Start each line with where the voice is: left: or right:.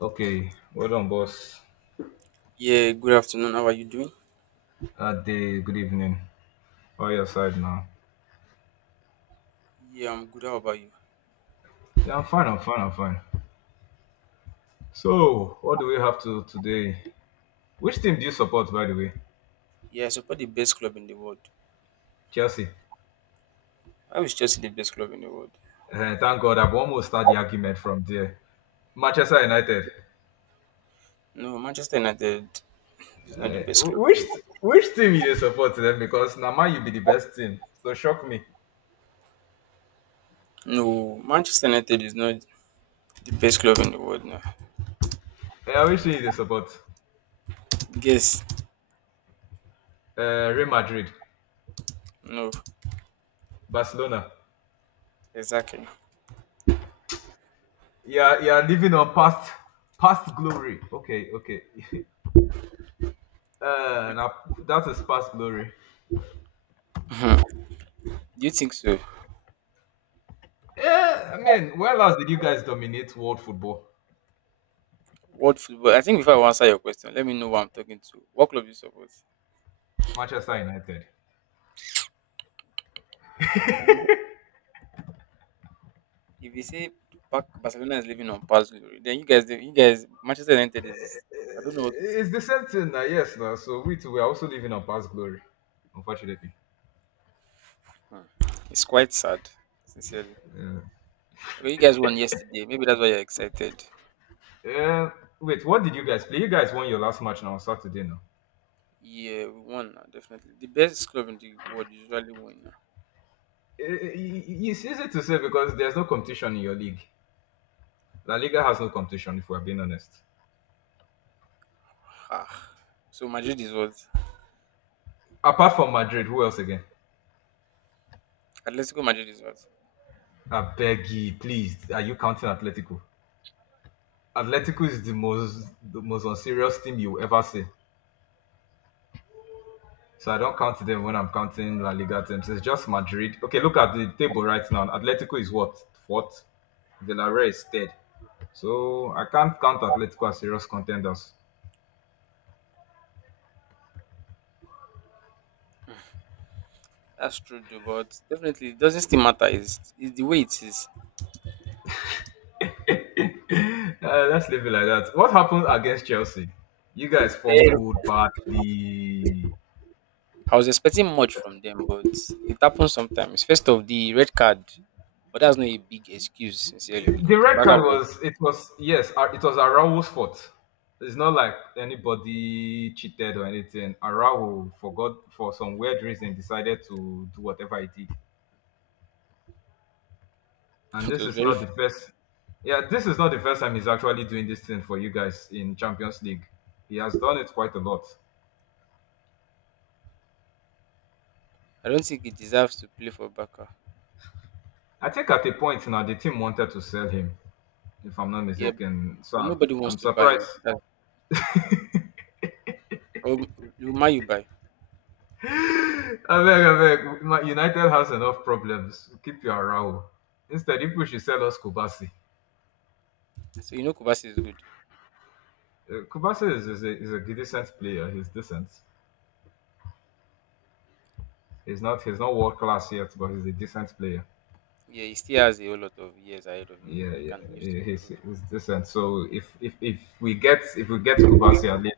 left: Okay, well done, boss.
right: Yeah, good afternoon. How are you doing?
left: That day, good evening. How are your side now?
right: Yeah, I'm good. How about you?
left: Yeah, I'm fine, I'm fine, I'm fine. So, what do we have to today? Which team do you support, by the way?
right: Yeah, I support the best club in the world.
left: Chelsea.
right: I was Chelsea the best club in the world.
left: Thank God, I've almost started the argument from there. Manchester United.
right: No, Manchester United is not the
left: Eh,
right: best
left: wh-
right: club in
left: which
right: the world.
left: which team you dey support then? Because now man, you be the best team. So shock me.
right: No, Manchester United is not the best club in the world now.
left: Which team you dey support?
right: Guess.
left: Real Madrid,
right: No,
left: Barcelona.
right: exactly.
left: Yeah, yeah, living on past glory. Okay, okay. Now that's his past glory.
right: Hmm, do you think so?
left: Yeah, I mean, where last did you guys dominate world football?
right: What football? I think before I answer your question, let me know what I'm talking to. What club do you support?
left: Manchester United.
right: If you, if you say Barcelona is living on past glory, then you guys, Manchester United is. I don't
left: Uh,
right: know what to say.
left: It's the same thing now, yes, now. So we too, we are also living our past glory, unfortunately.
right: Hmm. It's quite sad, sincerely. Okay, you guys won yesterday. Maybe that's why you're excited.
left: Uh, Wait, what did you guys play? You guys won your last match now on Saturday now.
right: Yeah, we won now, definitely. The best club in the world usually win now.
left: Uh, It's easy to say because there's no competition in your league. La Liga has no competition, if we're being honest.
right: Ah. So Madrid is what?
left: Apart from Madrid, who else again?
right: Atletico Madrid is what?
left: I beg you, please. Are you counting Atletico? Atletico is the most unserious team you will ever see. So I don't count them when I'm counting La Liga teams. It's just Madrid. Okay, look at the table right now. Atletico is what? Fourth. Villarreal is third. So I can't count Atletico as serious contenders.
right: That's true, though, but definitely it doesn't still matter. It's the way it is.
left: Let's leave it like that. What happened against Chelsea? You guys
right: Eh,
left: fumbled badly.
right: I was expecting
left: You
right: much
left: guys
right: from them, but it happens sometimes. First of the red card, but that's not a big excuse, sincerely,
left: The
right: because Baka
left: record
right: was,
left: was it was yes, it was Araujo's fault. It's not like anybody cheated or anything. Araujo forgot for some weird reason decided to do whatever he did, and
right: it
left: this
right: was
left: is
right: very.
left: not the first. Yeah, this is not the first time he's actually doing this thing for you guys in Champions League. He has done it quite a lot.
right: I don't think he deserves to play for Baka.
left: I think at a point now the team wanted to sell him, if I'm not
right: Yeah,
left: mistaken. So
right: but
left: I'm,
right: nobody wants
left: I'm
right: to buy
left: surprised.
right: him. Oh, you mind you buy.
left: Abeg abeg, Ma United has enough problems. Keep your Araho. Instead, people should sell us Kubasi.
right: So you know Kubasi is good.
left: Kubasi is a decent player. He's decent, he's not world class yet, but he's a decent player.
right: Yeah, he still has a whole lot of years ahead of him
left: Yeah,
right: that he
left: yeah,
right: can use
left: yeah,
right: to
left: he's,
right: improve.
left: he's decent. So if we get Kubasi, at least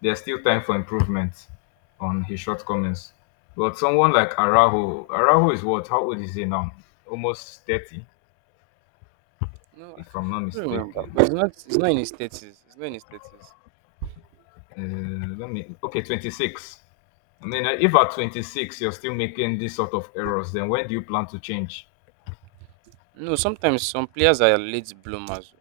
left: there's still time for improvement on his shortcomings. But someone like Araho, is what how old is he now? Almost 30,
right: No, I,
left: if
right: ca-
left: I'm not
right: I don't remember.
left: mistaken.
right: But it's not. It's not in his thirties. It's not in his thirties.
left: Let me. Okay, 26. I mean, if at 26 you're still making these sort of errors, then when do you plan to change?
right: No, sometimes some players are late bloomers.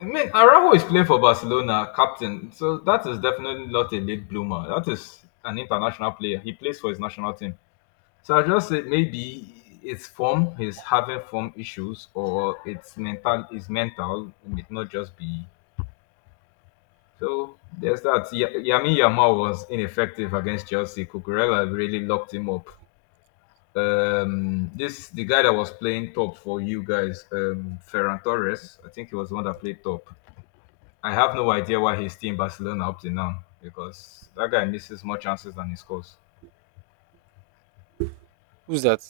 left: I mean, Araujo is playing for Barcelona, captain. So that is definitely not a late bloomer. That is an international player. He plays for his national team. So I just said maybe it's form. He's having form issues, or it's mental. It's mental. It may not just be. So there's that. Yami Yamal was ineffective against Chelsea. Cucurella really locked him up. This the guy that was playing top for you guys, Ferran Torres. I think he was the one that played top. I have no idea why he's still in Barcelona up to now because that guy misses more chances than he scores.
right: Who's that?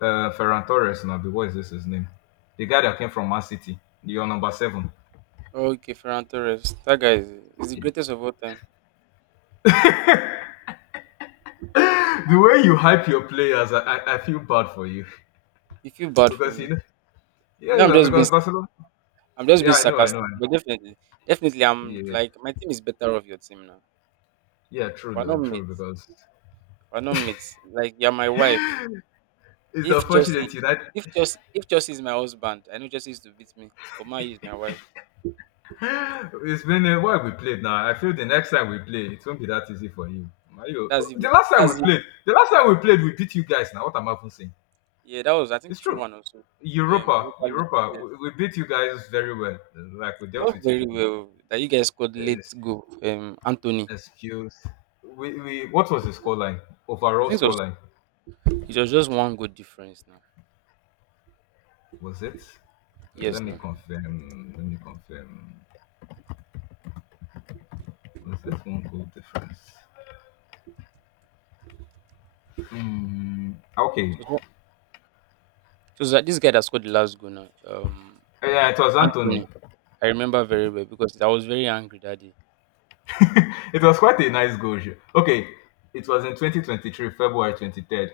left: Ferran Torres, now, what is this his name? The guy that came from Man City, your number 7.
right: Oh, okay, Ferran Torres. That guy is the greatest of all time.
left: The way you hype your players, I feel bad for you.
right: You feel bad for
left: Because
right: me.
left: yeah,
right: No, I'm
left: yeah,
right: just being.
left: because Barcelona.
right: I'm just being
left: Yeah, I know, I know,
right: sarcastic.
left: I know.
right: But definitely, definitely, I'm
left: Yeah,
right: like my team is better off your team now.
left: yeah, true
right: We're
left: though,
right: not
left: true
right: mates.
left: because
right: We're not mates. Like you're my wife.
left: it's
right: If
left: unfortunate
right: Chelsea,
left: United.
right: if Chelsea is my husband, I know Chelsea is to beat me, but Man U is my wife.
left: It's been a while we played now. I feel the next time we play, it won't be that easy for you. Mario,
right: That's if,
left: the last time
right: that's
left: we
right: if,
left: played, we beat you guys. Now what am I even saying?
right: Yeah, that was I think
left: It's
right: two
left: true.
right: one or so.
left: Europa,
right: Europa League,
left: Europa,
right: yes,
left: we beat you guys very well. Like we dealt
right: not
left: with you
right: very
left: people.
right: well. That you guys scored late
left: Ex-
right: goal. Anthony,
left: Excuse. We What was the scoreline?
right: I
left: Overall
right: think it was
left: scoreline,
right: it was just one good difference now.
left: was it? Let
right: Yes,
left: me
right: now.
left: confirm. Let me confirm. Was that one goal difference? Mm, okay.
right: So it was like this guy that scored the last goal now.
left: Yeah, it was Anthony.
right: Anthony, I remember very well because I was very angry that day.
left: It was quite a nice goal. Joe. Okay, it was in 2023, February 23rd.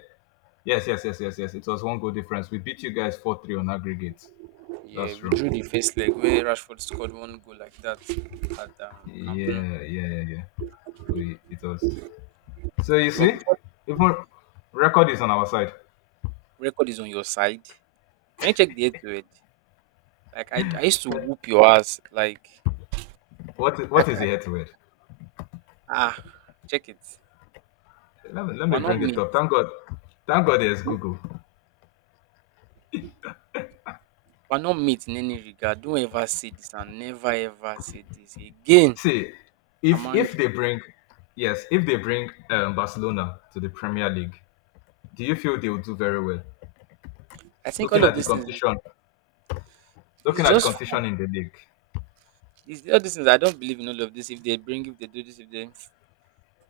left: Yes, yes, yes, yes, yes. It was one goal difference. We beat you guys 4-3 on aggregate. That's
right: Yeah, we
left: true.
right: drew the first leg where Rashford scored one goal like that at Camp Nou.
left: Yeah, yeah, yeah, yeah. We, it was. So you
right: But
left: see,
right: before
left: even record is on our side.
right: record is on your side. Can you check the head to head? Like I used to whoop your ass. Like
left: What is,
right: I,
left: what
right: c-
left: is
right: I
left: the head
right: c-
left: to head?
right: ah, check it.
left: Let me
right: We're not
left: bring it up.
right: mates.
left: Thank God. Thank God there's
right: We-
left: Google.
right: We're not mates in any regard. Don't ever say this and never ever say this again.
left: See,
right: I'm
left: if
right: angry.
left: they bring, yes, if they bring Barcelona to the Premier League, do you feel they will do very well?
right: I think
left: Looking
right: all of
left: at the
right: these things.
left: competition,
right: It's
left: Looking at the
right: just food.
left: competition in the league.
right: It's all these things. I don't believe in all of this. If they bring, if they do this, if they.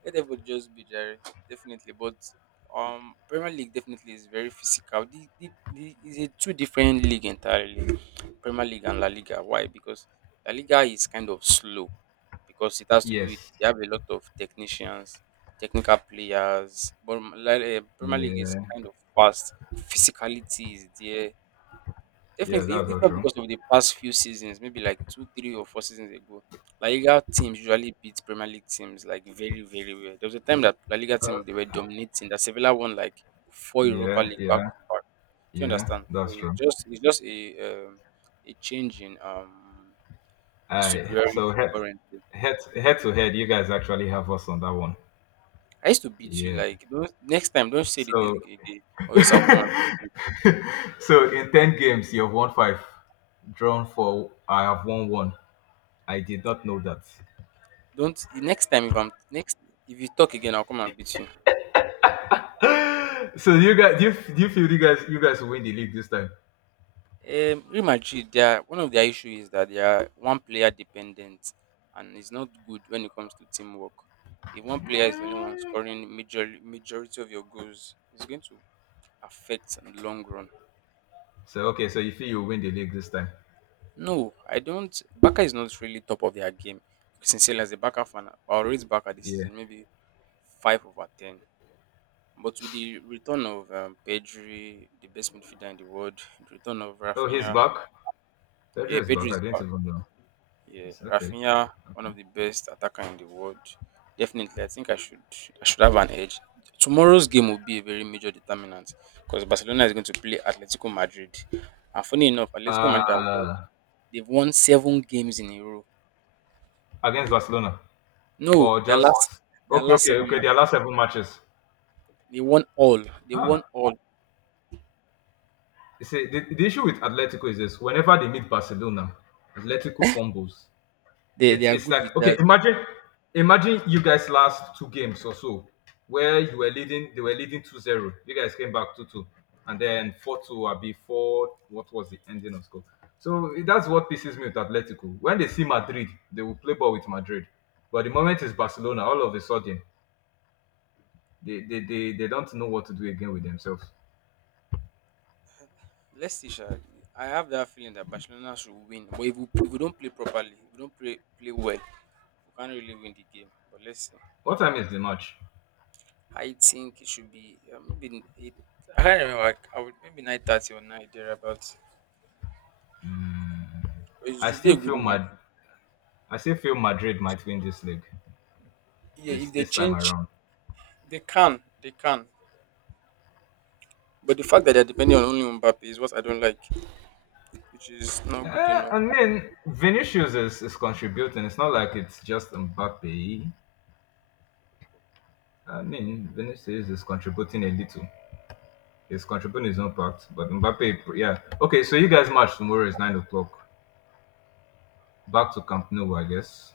right: Yeah, they would just be there, definitely. But Premier League definitely is very physical. The is a two different league entirely. Premier League and La Liga. Why? Because La Liga is kind of slow because it has to do with
left: Yes.
right: they have a lot of technicians, technical players. But Premier League is
left: Yeah.
right: kind of fast. Physicality is there.
left: Yeah,
right: Definitely, if
left: that's
right: if
left: all
right: not
left: true.
right: because of the past few seasons, maybe like two, three, or four seasons ago, La Liga teams usually beat Premier League teams like very, very well. There was a time that La Liga
left: Uh,
right: team they were dominating. That Sevilla won like four Europa
left: yeah,
right: League back
left: yeah,
right: to back. Do you
left: yeah,
right: understand? So
left: that's
right: it
left: true.
right: just it's just um, a change in
left: I so
right: superiority
left: head
right: currently.
left: head head to head, you guys actually have us on that one.
right: I used to beat you
left: Yeah.
right: like don't next time don't say it
left: So
right: again. Oh yes, I'll come and
left: so in 10 games you have won five, drawn four. I have won one. I did not know that.
right: don't next time if you talk again I'll come and beat you.
left: so you guys, do you feel you guys will win the league this time?
right: Real Madrid, they are, one of their issue is that they are one player dependent and it's not good when it comes to teamwork. If one player is the only one scoring majority of your goals, it's going to affect in the long run.
left: So, okay, so you feel you will win the league this time?
right: No, I don't. Baka is not really top of their game. Sincerely, as a Baka fan, I'll rate Baka this
left: Yeah.
right: season maybe 5 over 10. But with the return of Pedri, the best midfielder in the world, the return of
left: Oh, he's
right: Rafinha,
left: back.
right: yeah,
left: Pedro is
right: Pedri
left: back. I
right: is
left: didn't
right: back.
left: even know.
right: Yeah,
left: It's okay.
right: Rafinha, one
left: Okay.
right: of the best attacker in the world. Definitely, I think I should have an edge. Tomorrow's game will be a very major determinant because Barcelona is going to play Atletico Madrid. And funny enough, Atletico Madrid
left: Uh
right: they've won seven games in a row.
left: Against Barcelona.
right: No,
left: Or
right: their last
left: just
right: their
left: okay,
right: last
left: okay,
right: seven
left: okay. Their last seven matches.
right: they won all. They won
left: Ah.
right: all.
left: You see, the issue with Atletico is this whenever they meet Barcelona, Atletico fumbles.
right: They
left: It's
right: are
left: it's
right: good
left: like,
right: with
left: okay,
right: that.
left: imagine you guys last two games or so where you were leading they were leading 2-0. You guys came back 2-2 and then 4-2 or before what was the ending of score. So that's what pisses me with Atletico. When they see Madrid, they will play ball with Madrid. But the moment it's Barcelona, all of a sudden they don't know what to do again with themselves.
right: Let's see, Sha. I have that feeling that Barcelona should win. But if we don't play properly, if we don't play well, we can't really win the game. But let's see.
left: What time is the match?
right: I think it should be maybe eight. I can't remember. Like, I would maybe 9:30 or nine thereabouts. But it
left: I
right: should be
left: still
right: a good
left: feel
right: match.
left: mad I still feel Madrid might win this league
right: Yeah,
left: this
right: if they
left: this time
right: change,
left: around.
right: they can, they can. But the fact that they're depending on only Mbappe is what I don't like, which is not good
left: I
right: enough.
left: mean, Vinicius is contributing. It's not like it's just Mbappe. I mean, Vinicius is contributing a little. He's contributing his own part, but Mbappe, yeah. Okay, so you guys match tomorrow is 9 o'clock. Back to Camp Nou, I guess.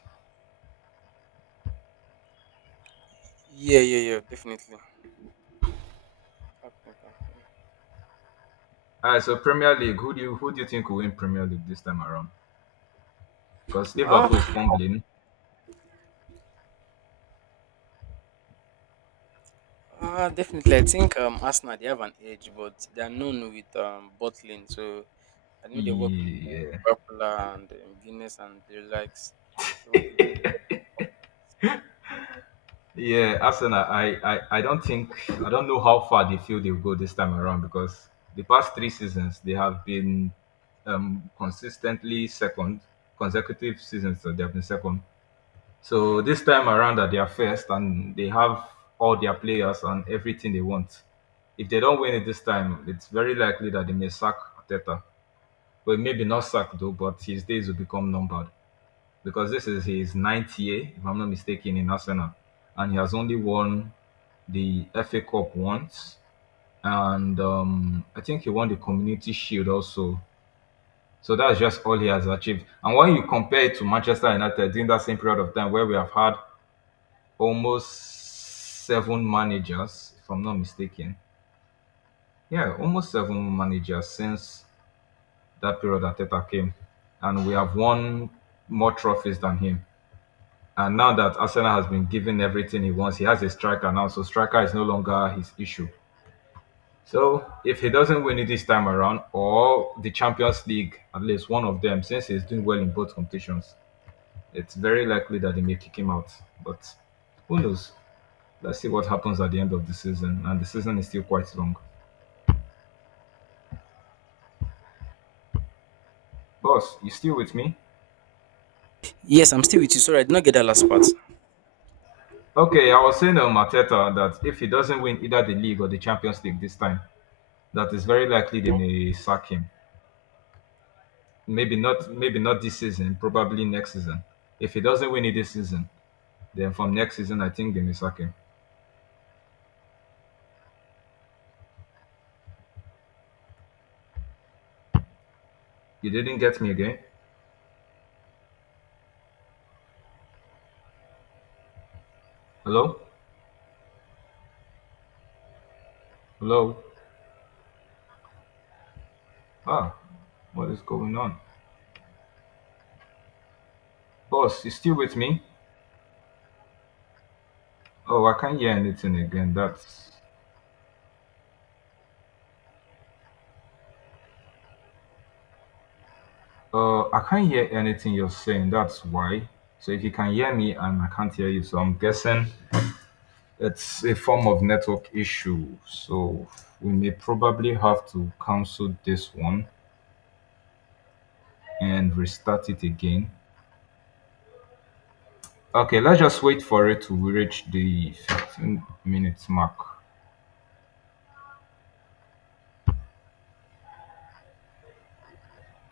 right: Yeah, yeah, yeah, definitely. Fuck Mbappe.
left: All right, so Premier League. Who do you think will win Premier League this time around? Because
right: Ah,
left: Liverpool is fumbling.
right: definitely. I think Arsenal they have an edge, but they are known with bottling. So I know they work with
left: Yeah,
right: Coca-Cola and Guinness and the likes. They work with those.
left: yeah, Arsenal. I don't think I don't know how far they feel they'll go this time around, because the past three seasons they have been consistently second, consecutive seasons that they have been second. So this time around that they are first and they have all their players and everything they want. If they don't win it this time, it's very likely that they may sack Ateta. Well, maybe not sack though, but his days will become numbered, because this is his ninth year, if I'm not mistaken, in Arsenal, and he has only won the FA Cup once, and I think he won the Community Shield also. So that's just all he has achieved. And when you compare it to Manchester United during that same period of time, where we have had almost seven managers, if I'm not mistaken, yeah, almost seven managers since that period that Teta came, and we have won more trophies than him. And now that Arsenal has been given everything he wants, he has a striker now, so striker is no longer his issue. So if he doesn't win it this time around, or the Champions League, at least one of them, since he's doing well in both competitions, it's very likely that they may kick him out. But who knows? Let's see what happens at the end of the season, and the season is still quite long. Boss, you still with me?
right: Yes, I'm still with you. Sorry, I did not get that last part.
left: Okay, I was saying on Mateta that if he doesn't win either the league or the Champions League this time, that is very likely they may sack him. Maybe not. Maybe not this season. Probably next season. If he doesn't win it this season, then from next season, I think they may sack him. You didn't get me again. Hello, hello. Ah, what is going on, boss? You still with me? Oh, I can't hear anything again. That's. I can't hear anything you're saying. That's why. So if you can hear me and I can't hear you, so I'm guessing it's a form of network issue. So we may probably have to cancel this one and restart it again. Okay, let's just wait for it to reach the 15 minutes mark.